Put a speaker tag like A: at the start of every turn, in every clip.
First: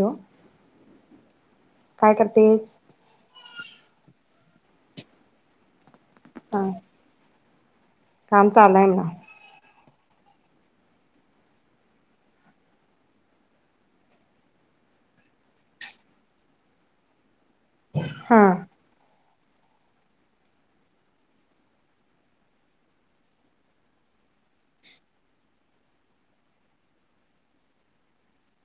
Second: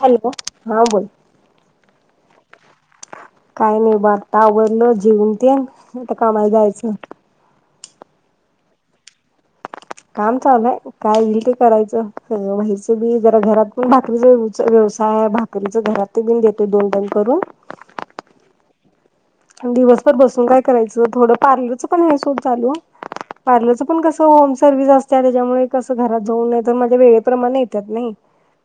A: Hello, हा बोल
B: काय करतेस
A: काय नाही बात आता आवरलं जेऊन तेन आता कामाला
B: हा
A: जायचं
B: काम चालय म्हणा
A: काम चाललंय काय येईल ते करायचं व्हायचं बी जरा घरात पण भाकरीच व्यवसाय आहे भाकरीच घरात ते बि देते दोन दोन करून
B: हा
A: दिवसभर बसून काय करायचं थोडं पार्लरचं पण हे सोड चालू पार्लरच पण कस होम सर्व्हस असत त्याच्यामुळे कस घरात जाऊन नाही तर माझ्या वेळेप्रमाणे येतात नाई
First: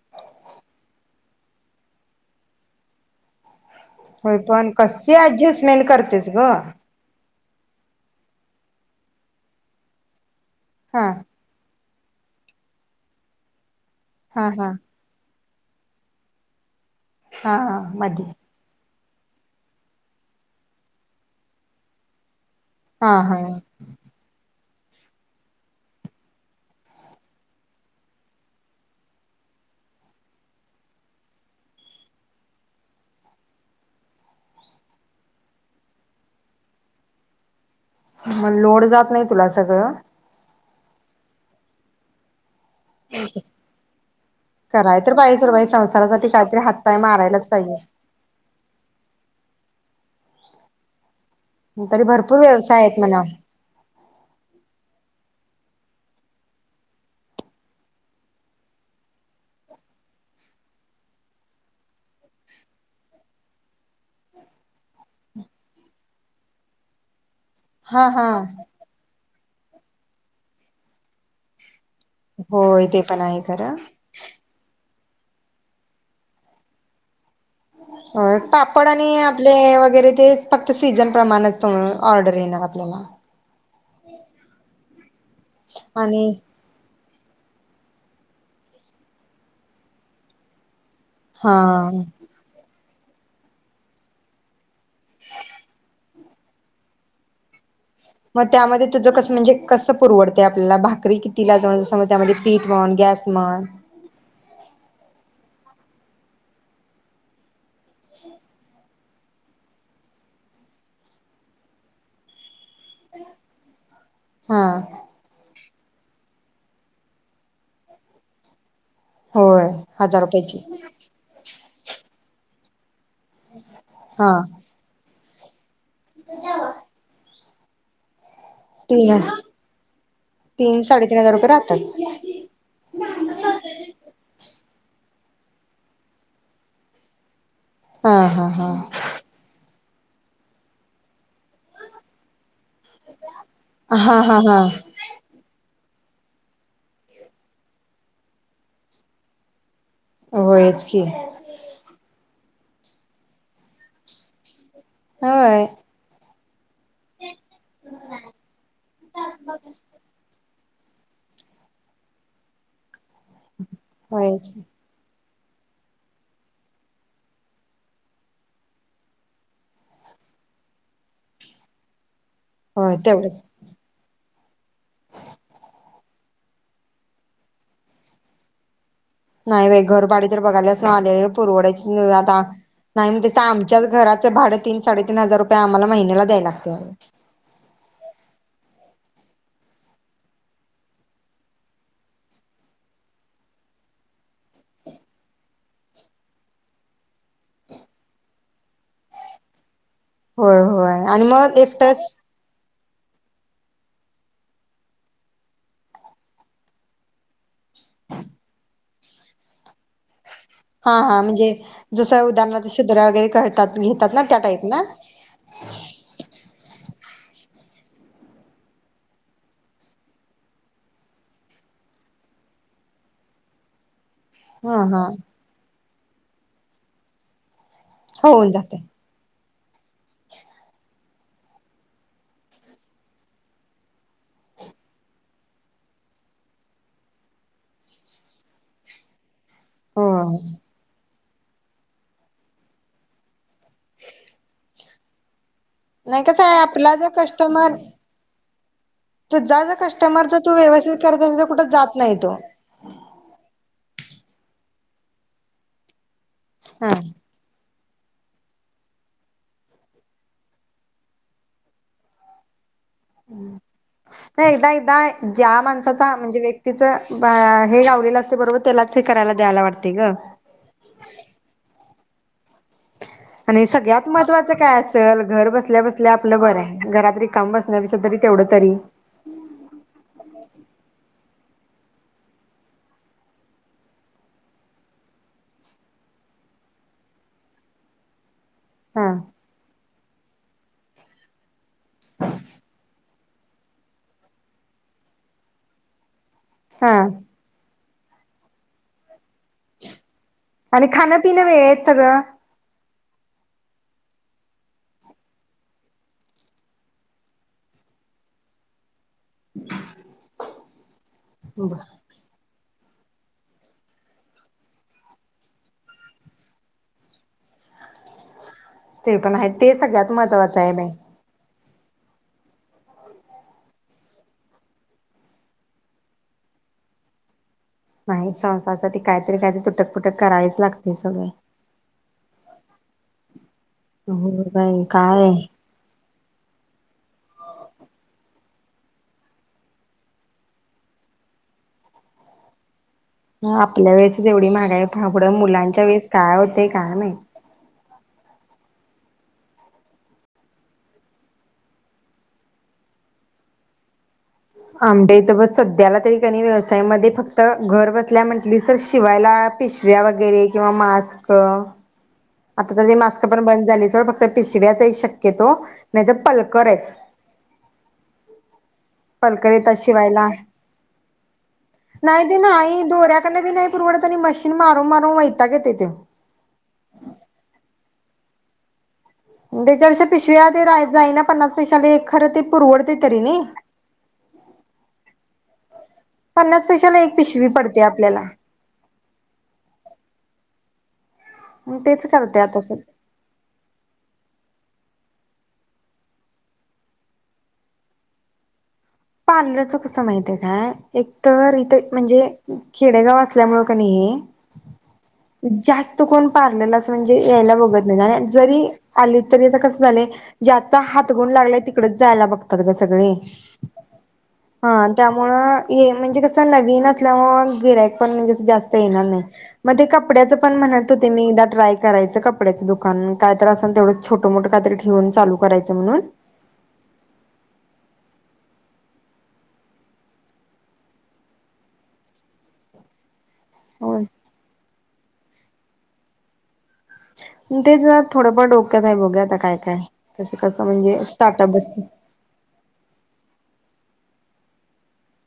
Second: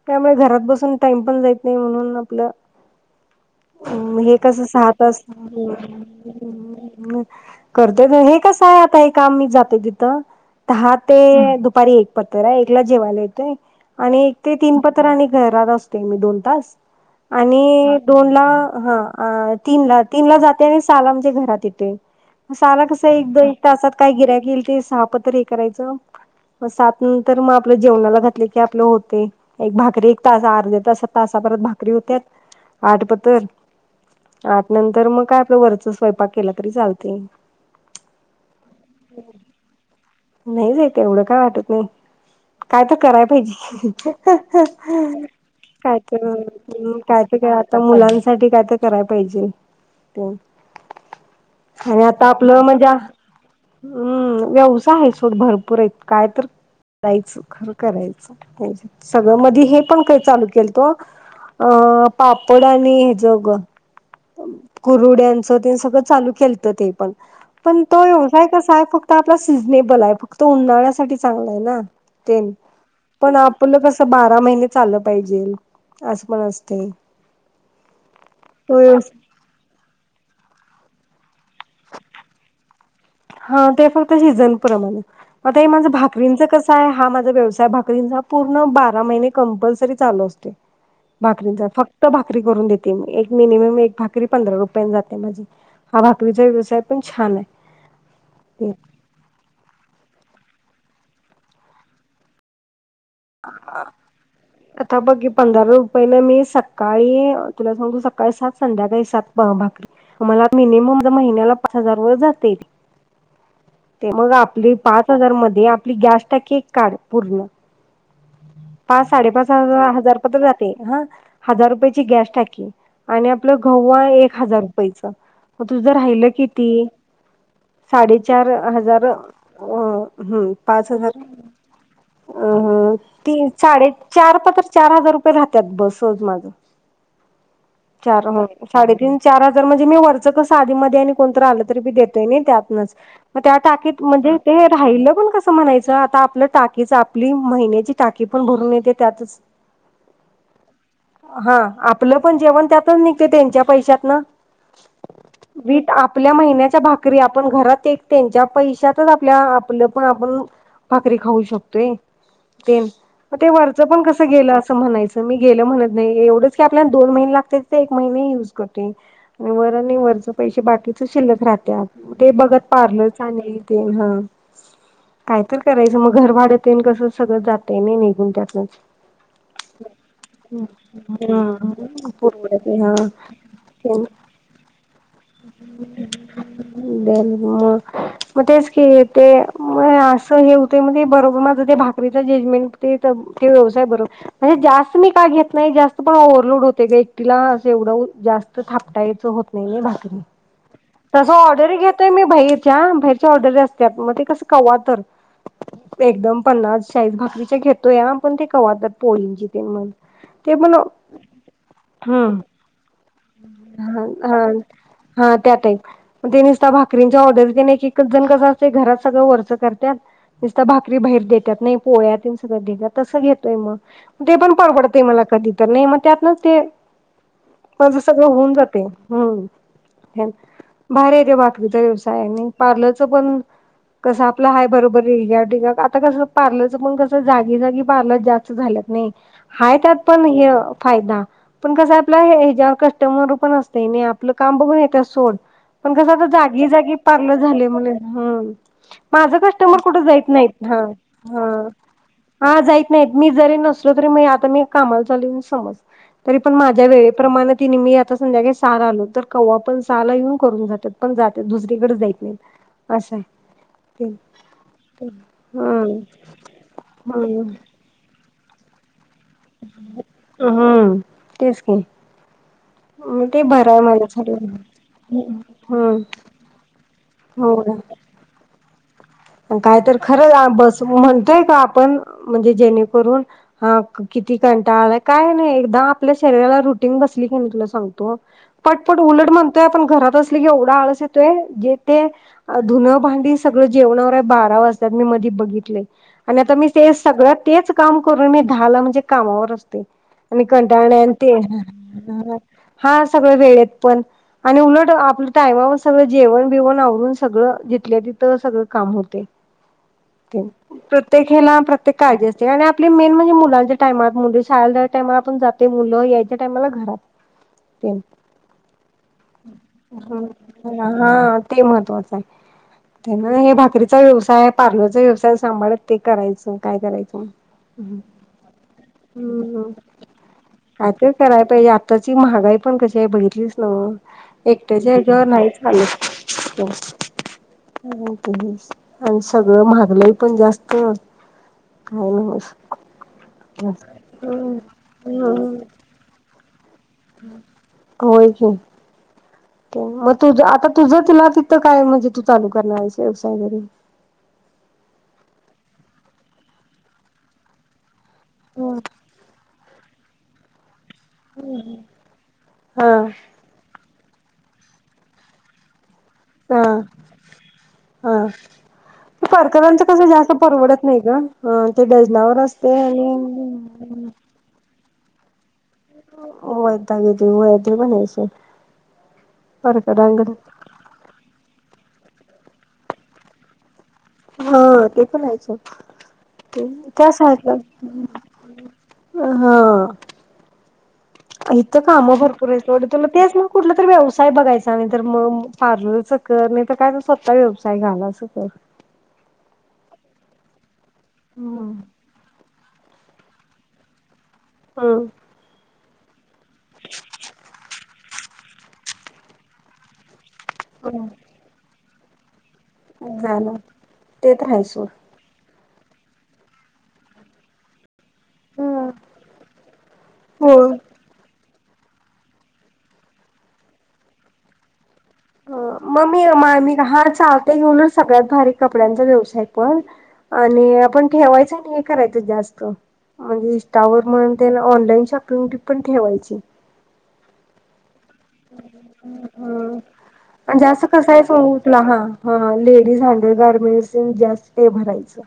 A: त्यामुळे घरात बसून टाइम पण जात नाही म्हणून आपलं हे कसं सहा तास
B: ऍडजस्टमेट करतेस ग
A: करते हे कसं आहे आता हे काम मी जाते तिथं दहा
B: हा
A: ते दुपारी एक पत्रा एकला जेवायला येतोय आणि एक
B: हा
A: ते
B: हा
A: तीन परत आणि घरात असते मी दोन तास
B: हा हा
A: आणि
B: मधी
A: दोन ला हा अ तीनला तीन ला जाते आणि सहा ला म्हणजे घरात येतोय सहा ला कस
B: हा
A: एक
B: हा
A: दो एक तासात काय गिराईक येईल तेच सहा पातर् हे करायचं मग सात नंतर मग आपल्या जेवणाला घातले की आपले होते एक भाकरी एक तास अर्ध्या तासात तासाप भाकरी होत्या आठ पथर आठ नंतर मग काय आपलं वरच स्वयंपाक केला तरी चालते
B: मग लोड जात नाही तुला सगळं
A: नाही नाही तेवढ काय वाटत नाही काय तर कराय पाहिजे ह ह
B: कराय तर
A: ह
B: पाहिजे सोड बाई
A: काय तर
B: संसारासाठी काहीतरी हातपाय
A: काय तर
B: मारायलाच पाहिजे
A: आता मुलांसाठी काय तर कराय पाहिजे ते
B: तरी भरपूर व्यवसाय आहेत म्हणाव
A: हम्म व्यव आहे सोड भरपूर आहेत काय तर करायचं खर करायचं सगळं मधी हे पण काही चालू केलत अ पापड आणि हे ज ग कुरुड्यांचं ते सगळं चालू केलत ते पण पण तो
B: हा हा
A: व्यावसाय कसा आहे फक्त आपण सिझनेबल आहे फक्त उन्हाळ्यासाठी चांगलं आहे ना तेन
B: होय ते पण आहे खरं
A: आपलं कस बारा महिने चालल पाहिजे असं पण असते
B: हो
A: तो
B: पापड आणि आपले वगैरे ते फक्त तर सीझन प्रमाणच ऑर्डर येणार आपल्याला
A: हा ते फक्त शिजनप्रमाणे आता हे माझं
B: आणि
A: भाकरीचं कस आहे हा व्यवसाय भाकरी पूर्ण बारा महिने कंपल्सरी चालू असतोय भाकरीचा
B: हा
A: फक्त भाकरी करून देत एक मिनिमम एक भाकरी पंधरा रुपये पर्यंत जाते म्हणजे तुमचे व्यवसाय पण छान आहे
B: मग त्यामध्ये तुझं कस म्हणजे म्हणजे कसं पुरवडत ते आपल्याला भाकरी किती लाजाऊन मग त्यामध्ये पीठ म्हण गॅस म्हण
A: आता बघीत पंधरा रुपयेने मी सकाळी तुला सांगतो सकाळी सात संध्याकाळी सात भाकरी मला मिनिमम महिन्याला पाच हजार व जातय. ते मग
B: हा
A: आपली पाच हजार मध्ये आपली गॅस टाकी काढ पूर्ण पाच साडेपाच
B: होय
A: हजार हजार प
B: रुपयाची
A: जाते हा हजार रुपयाची गॅस टाकी आणि आपलं गहू आहे
B: हा
A: एक हजार रुपयच तुझं राहिलं किती साडे चार हजार अ
B: तीन
A: ह
B: तीन
A: पाच हजार
B: साडेतीन रुपये राहतात
A: अ तीन साडे चार प तर चार हजार रुपये राहतात सहज माझ
B: हा
A: चार
B: हा हा
A: साडेतीन चार हजार म्हणजे मी वर त्याच कस आधी मधी आणि कोणतं आले की बी देताय नई त्यातंनच मग त्या टाकीत
B: हा
A: म्हणजे
B: हा
A: ते
B: हा
A: राहील पण कस म्हणायचं आता आपलं टाकीच आपली महिन्याची टाकी पण भरून येते त्यातच
B: होयच की
A: हा आपलं पण जेवण त्यातच निघते त्यांच्या पैशातत न
B: होय
A: वीट आपली त्या महिन्यात भाकरी आप घरात त्यांच्या पैशातचआपल आपण आपण भाकरी खाऊ शकतोय तेन म ते वरंच पण कसं
B: होयच
A: गेलं असं म्हणायचं मी गेलं म्हणत नाही एवढंच की आपल्याला दोन महिने लागत्यात तित एक महिने युज करते आणि वर आणि वरच पैसे बाकीच शिल्लक राहत्यात ते बघत
B: होय
A: पार्लर चा
B: तेवढंच
A: आणि ते हा काय तर करायचं म घर भाड तेन कसं सगळं जातय नय निघून त्यातून
B: नाय बाय घरभाडे तर बघायलाच नाय आलेले
A: हा
B: पुरवड्या आता
A: परवडत नाही
B: नाय म
A: हा.
B: त्या आमच्याच घराच भाड तीन साडेतीन हजार रुपये आम्हाला महिन्याला द्याय लागत.
A: कि ते म असं हे होतय म ते बरोबर माझं ते भा [unintelligible] जेजमेंट ते ते व्यवसाय बर म्हणजे जास्त मी का घेत नाय जास्त पण ओव्हरलोड होतय ग एकटीला अस एवढं जास्त थापटायचं होत नाही नय भा
B: होय होय आणि
A: तस
B: मग
A: ऑर्डर
B: एकटंच
A: घेतोय मी भाईर त्या बाहेरच्या ऑर्डरी असत्यात मग ते कस कवा तर एकदम पन्नास [unintelligible] भाकरीच्या घेत तो याहा पण ते कवा पण पोळींजिते मंग ते
B: हा हा म्हणजे जसं उदाहरणार्थ शिद्रा वगैरे करतात
A: ह
B: घेतात ना त्या
A: हा
B: टाईप ना
A: हा त्या टाईप पण ते नुसता भा भाकरींचा ऑर्डर किनई एकच जण कस असते घरात सगळं वरच करत्यात निसत भाकरी बाहेर देत्यात नाही पोळ्या तेनं सगळं देत्यात तसं घेतोय म ते पण
B: हा
A: परवडतय
B: हा
A: मला कधी तर नाही मग त्यातन ते माझ सगळं होऊन जातय हूं भारी आहे ते भाकरीचा व्यवसाय आहे आणि पार्लरच पण कस आपलं हाय बरोबर रिगा टिगा आता कस पार्लरच पण कस जागी जागी पार्लर जास्त झाल्यात नई हाय त्यात
B: हो
A: पण ह्य फायदा पण कसं आपलं हे तेव्हा कस्टमरं पण अस त्याने आपलं काम बघून येत अस सोड पण कसं
B: नाही
A: आता
B: आहे
A: जागी
B: आपला
A: जागी
B: जो
A: पार्रलं झाले
B: कस्टमर
A: म्हणून हूं माझ
B: तुझा जो
A: कस्टमर कुठ जाईत
B: जर तू
A: नाहीत ह
B: व्यवस्थित करत असेल
A: ह
B: तर कुठं जात नाही तो
A: ह जाईत नाहीत मी जरी नसलो तरी मी आता मी कामाला चाल्ली म्हणून समज तरी पण माझ्या
B: हा
A: वेळेेत किनी मी आता संध्याकाळी सहाला आलो तर कव्हा पण सहाला येऊन करून जात्यात पण जात्यात दुसरीकड जाईत नाहीत. असं आहे ते
B: नाही ताई ताय ज्या
A: हम्म
B: माणसाचा म्हणजे व्यक्तीच ब हे गावलेलं अस बरोबर त्यालाच हे करायला द्यायला वाटते ग
A: हूं तेच की मग ते
B: आणि
A: भराय
B: सगळ्यात
A: माझ्या
B: महत्त्वाचं
A: झालं.
B: काय असल घर बसल्या
A: हम्म
B: बसल्या आपलं बरं आहे घरातली रिकाम
A: हो ना
B: बसण्यापेक्षा तरी तेवढं तरी [unintelligible]
A: काय तर खरं बस म्हण नाही का आपण म्हणजे जेणेकरून हा किती कंटाळा आलाय काय नाही एकदा आपल्या शरीराला रुटीन बसली की नाही तुला सांगतो पटपट
B: हा
A: उलट म्हणतोय आपण घरातच एवढा आळस येतोय की ते धुन भांडी सगळ जेवण बारा वाजतात मी मधी बघितलेय आणि आता मी ते
B: हा
A: सगळं तेच काम करून मी दहाला म्हणजे कामावर असते मी कंटाळणे आणि
B: खाणं
A: ते
B: पिणं वेळेत
A: झाला
B: सगळं
A: हा सगळ वेळेत पण आणी उलट आपण टायमावर सगळ जेवण बिवन आवरून सगळं जिथल्या तिथं सगळ काम होत तेन प्र प्रत्येक ह्याला प्रत्येक काळजी असते तेन आपले मेन म्हणजे मुलांच्या टायम मु शाळे टायम आपण जाते मुलं यायच्या टायमाला घरात तेन
B: ते पण आहे ते सगळ्यात महत्त्वाचं आहे बाई
A: हा ते महत्वाच आहे भाकरी चा व्यवसाय पारलरचा व्यवसाय सांभाळत ते करायचं काय करायचं म
B: नाही संसारसाठी काहीतरी काहीतरी तुटक पुुटक करावीच लागते सगळे
A: ची महागई पण कशी आहे बघितलीस हो
B: हो बाई
A: एकट्याच्या हच्यावर
B: काय
A: नाही चालत [inaudible] आणि सगळं महागलय पण जास्त काय न
B: ह आपल्या वेळेसच एवढी महागाई पहा पुढ
A: हम्म
B: मुलांच्या वेळेस काय हो काय माहित
A: होय की मग तुझ आता तुझ तिला तिथं काय म्हणजे तू चालू करणार आहेस व्यवसाय घरी
B: आंबे तर ब सध्याला तरीनी व्यवसायामध्ये फक्त घर बस म्हटल तर शिवायला पिशव्या वैगरे गैरे किंवा मास मास्क आता
A: हा
B: त मास्क पण बंद झा फक्त पिशव्याचाही शक्यतो नाही तर
A: हा
B: पलकर आहे
A: ती परकरांचं कसं जास्त परवडत नाही गं, ह आणि ते
B: नाही
A: डजनावर
B: ते
A: असते
B: नाही
A: आणि
B: दोऱ्याकडनं बी नाही पुरवडत आणि मशीन मारून मारून वैताग येते.
A: [unintelligible]
B: उ तेज्या पेक्षा
A: परकरांकडे
B: पिशव्या ते राय जाईना पन्नास पैशाले एक खरं ते पुरवडते तरी नई.
A: ह ते पण हाय सोड
B: पन्नास पैशाला
A: त्या
B: एक पिशवी
A: साईडला
B: पडते आपल्याला
A: हा आ इथं
B: मग तेच
A: काम
B: करते
A: भरपूराय
B: आता
A: सोड
B: सध्या.
A: तुला तेच म कुठला तरी व्यवसाय बघाय सां तर म पार्लरच कर नई तर काय तर स्वतः व्यवसाय घाल अस कर.
B: पार्लरच कस माहिते काय एकतर
A: हम्म
B: हिते म्हणजे खेडेगाव असल्यामुळ कणी हे जास् त कोण पार्लरलाच म्हणजे यायला बघत नईत आणि आज जरी आली तरी आता कस झालंय. ज्याचा
A: हम्म
B: हातगुण लागलाय ती कडच जायला बग् त्यात गं सगळे
A: झालं ते तर हाय सोड
B: हा ये म्हणजे कस नवीन असल्यामुळंन गिऱ्हा पण कस जास्त येणार नाई, म ते कपड्याच पण
A: हो.
B: म्हणत होते मी एकदा ट्राय करायचं कपड्याच दुकान काय तर असल तेवढच छोटं मोठं कायतरी ठे
A: ह म मी [unintelligible] हा चालते घेऊनच सगळ्यात भारी कपड्यांचा व्यवसाय पण आणि आपण ठेवायचं आणि करायचं जास्त म्हणजे इन्स्टावर म्हण तेन ऑनलाईन शॉ [unintelligible] पण ठेवायची.
B: उ तेज्यात
A: ह
B: कसं
A: म्हणजे अस
B: म्हणजे
A: कसं आय
B: स्टार्टअप
A: सांगू
B: बसते
A: तुला हा, हा हा लेडीज अंडर गारमेंटस् तेन जास्त भरायचं.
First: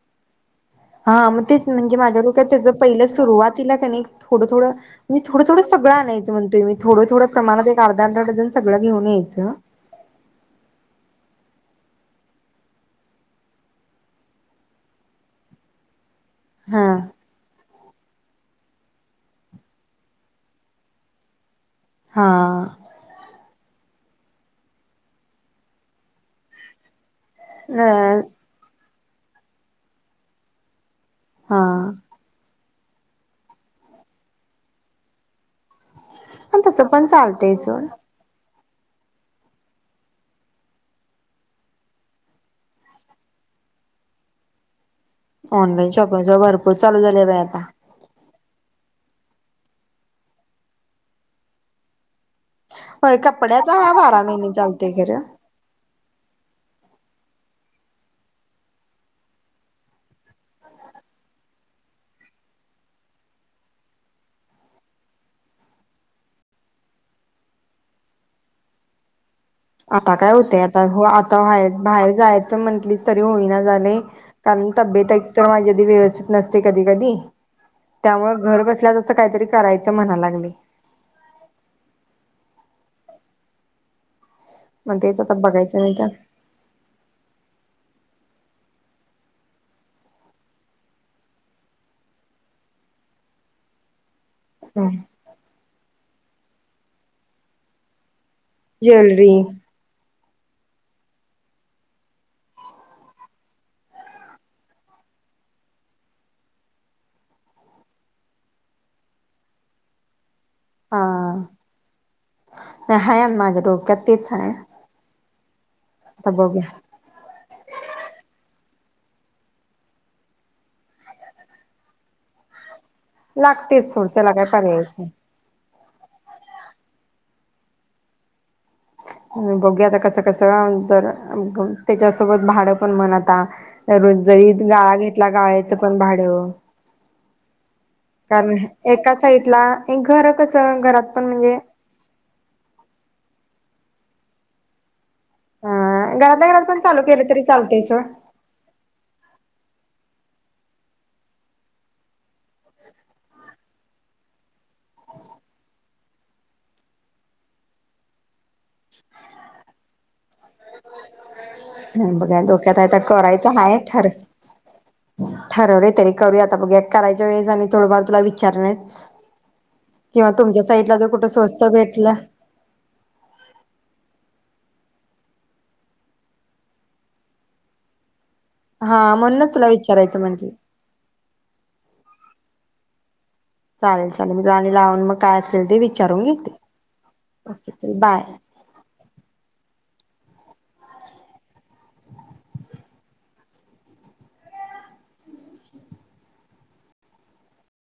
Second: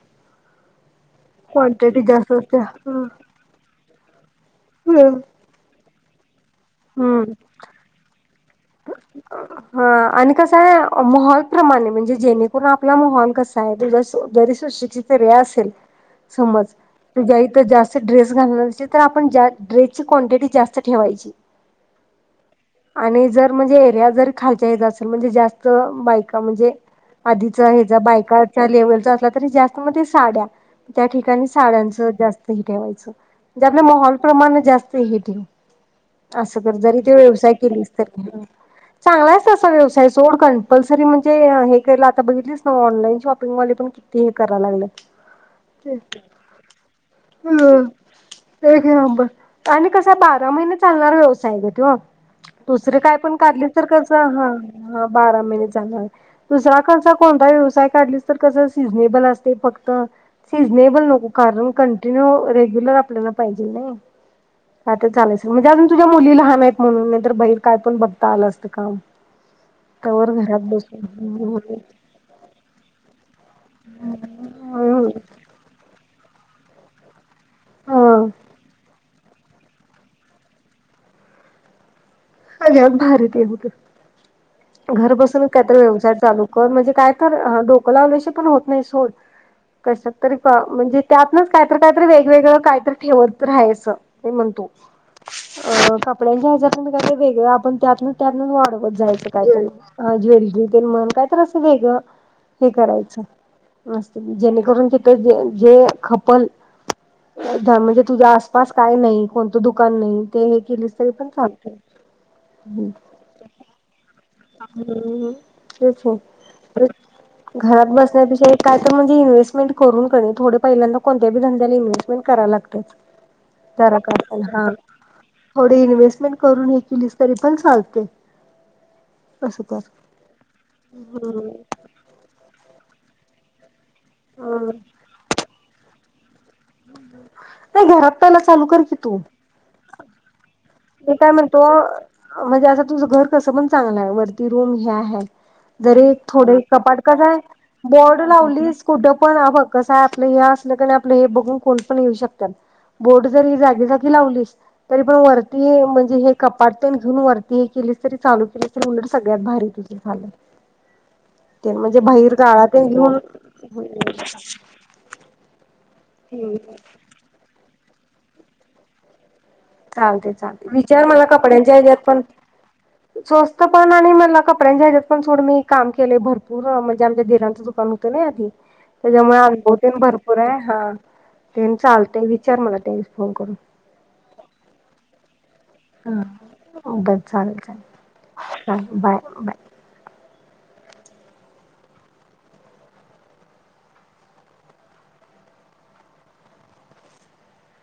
B: हा म तेच म्हणजे
A: क्वांटिटी
B: माझ्या
A: जास्त
B: डोक्यात
A: असत्या.
B: त्याज पयलं सुरुवातीला कनी थोडं थोडं म्ह थोडं थोडं सगळं आणायचं. म्हणतोय मी थोडं थोडं
A: हं
B: प्रमाणात एक अर्धा अर्धा डझन सगळं घेऊन यायचं.
A: हा आणि कसाय माहोल प्रमाण म्हण जे जेणेकरून आपला माहोल कसाय तेज्या शे शेजारी सुशिक्षित सगळे असेल. समज,
B: हा
A: तुझ्या इथं जास्त, ड्रेस घालनार असेल तर, आपण जास ड्रेसची कॉन्टीटी जास्त ठेवायची.
B: हा आ.
A: आणि जर म्हणजे एरिया जर खालच्या हेजा असेल म्हणजे जास्त बायका म्हणजे, आधीच हेज
B: अ
A: बायकाचा लेव्हल. [unintelligible] तरी जास्त मधे साड्या, त्या ठिकाणी
B: हा
A: साड्यांचं जास्त ही, ठेवायच, म्हणजे आपल्या मोहाल प्रमाण जास्तय हिटिंग.
B: पण
A: असं कर
B: तसं
A: जरी
B: पण
A: तो व्यवसाय
B: चालतंय सोड
A: केलीस तरी, हं. चांगला आहे तसं व्यवसाय सोड कंपल्सरी म्हणजे अ हे केलं आता बघितलीच ना, ऑनलाईन शॉपिंग वाले पण किती हे कराय लागल्यात.
B: ऑनलाईन शॉपिंगच भरपूर चालू झाल्या बाई आता.
A: एक नंबर आणि कस आहे बारा महिन्यात, चालणार व्यवसायय ग तो. दुसरे काय
B: होय
A: पण काढली
B: कपड्याचा
A: तर
B: हा
A: कस,
B: बारा
A: ह
B: महिने चालतोय
A: हा
B: खरं
A: बारा महिने चाल णार. दुसरा कसा कोणताही व्यवसाय काढला तर कस सीजनेबल असतय फक्त, सिनेबल नको कारण कंटिन्यू रेग्युलर आपल्याला पाहिजे नाही, आता चालाय म्हणजे अजून तुझ्या मुली लहान आहेत म्हणून, नाही तर बहेर काय पण बघता आलं असतं काम.
B: आता काय
A: तवर
B: होतय
A: घरात
B: आता हो
A: बसून
B: आता बाहेर जायचं म्हटलीस तरी होई ना झाले कारण, तब्येत एक तर माझी अगदी व्यवस्थित नसते. कधी कधी.
A: हा
B: त्यामुळं घर बसल्या काहीतरी करायचं म्हणा लागले.
A: [unintelligible] भारतीय होतं.
B: मग
A: घर
B: तेच आता
A: बसूनच कायतर
B: बघायचं नाही
A: व्यवसाय
B: तर
A: चालू कर, म्हणजे काय तर अ डोकं लावल्या शिवा त्यातण पण होत नाही सोड, कशातरी म्हणजे त्यातन काहीत काहीतरी वेगवेगळं काहीत ठेवत राहायचं. [unintelligible] म्हणतो. अ कपड्यांच्या ह्याज्यातूनच [inaudible] वेगळं आपण त्यातनं त्यातनचं वाढवत जायचं
B: ज्वेलरी
A: काहीतरी, ह ज्वेलरी ते म्हण कायत असं वेगळं हे करायचं, मस्त जेणेकरून तिथं जे खपल म्हणजे तुझ्या आसपास काय नाही, कोणतं दुकान नाही. ते हे केलीस तरी पण चालतय.
B: नाही [unintelligible] माझं डोक्यात ते.
A: [unintelligible] [unintelligible] ते
B: बघूया
A: घरात बसन्या पेक्षा हे काय तर म्हणजे इन्स्टमेंट करून कनिय थोडे पहिल्यांदा कोणत्याबी धंद्याला इन्व्हेसमेंट कराय लागते.
B: लागतेच सोड तेला काय पर्याय नाही.
A: काही तरी इन्व्हेस्टमेंट करून हे केलीस तरी पण चालतय.
B: बघुया. आता कस कस जर त्याच्यासोबत भाड पण म्हण रोज जरी
A: हम्म.
B: गाळा घेतला गाळ्याचं पण भाड हॅलो
A: [inaudible] पहिला
B: कारण
A: चालू कर की
B: एका
A: तू
B: साइड ला, इंक घरातच
A: मी काय म्हणतो, म्हणजे असं तुझं घर कसं पण चांगलं हाय वरती रूम हे हाय जरी
B: घरातल्या
A: थोडे
B: घरात पण
A: कपाट
B: चालू केलं
A: कसाय
B: तरी चालतंय सोड
A: बोर्ड लावलीस कुठं पण बघ कसय आपलं हे असल कणी हे बघून कोण पण येऊ शकत बोर्ड जरी जागी जागी लावली तरी पण वर तु हणजे हे कपाट तेन घेऊन वरती हे केलीच तरी चालू मी तर म्हटल सगळ्यात भारी तु झालं तेन म्हणजे बाहीर
B: बघा
A: गाळा
B: डोक्यात
A: तेन
B: आता
A: घेऊन
B: करायचं हाय ठर ठरवले तरी करूया आता बघूया करायच्या वेळी जरा मी थोडंफार तुला विचारणेच किंवा
A: चालतय
B: तुमच्या
A: चालतय
B: साईडला
A: विचार
B: जर
A: मला
B: कुठं स्वस्त
A: कपड्यांच्या हेच्यात
B: भेटलं
A: पण स्वस्त फोन आणि मला कपड्यांच्या ह्यात पण सोड मी काम केलय भरपूर म्हणजे आमच्या दिरांचं दुकान होत नाई हा
B: हा
A: त्याच्यामुळे
B: म्हणूनच तुला
A: अनुभव तेन
B: विचारायचं
A: भरपूर
B: म्हटलं
A: हाय हा तेन चालतय विक विचार मला काहीही
B: चालेल चालेल मी तुला अजुन लावून मग काय असेल? ते विचारून घेते
A: हा बर चालेल
B: ओके चल बाय
A: चालेल बाय बाय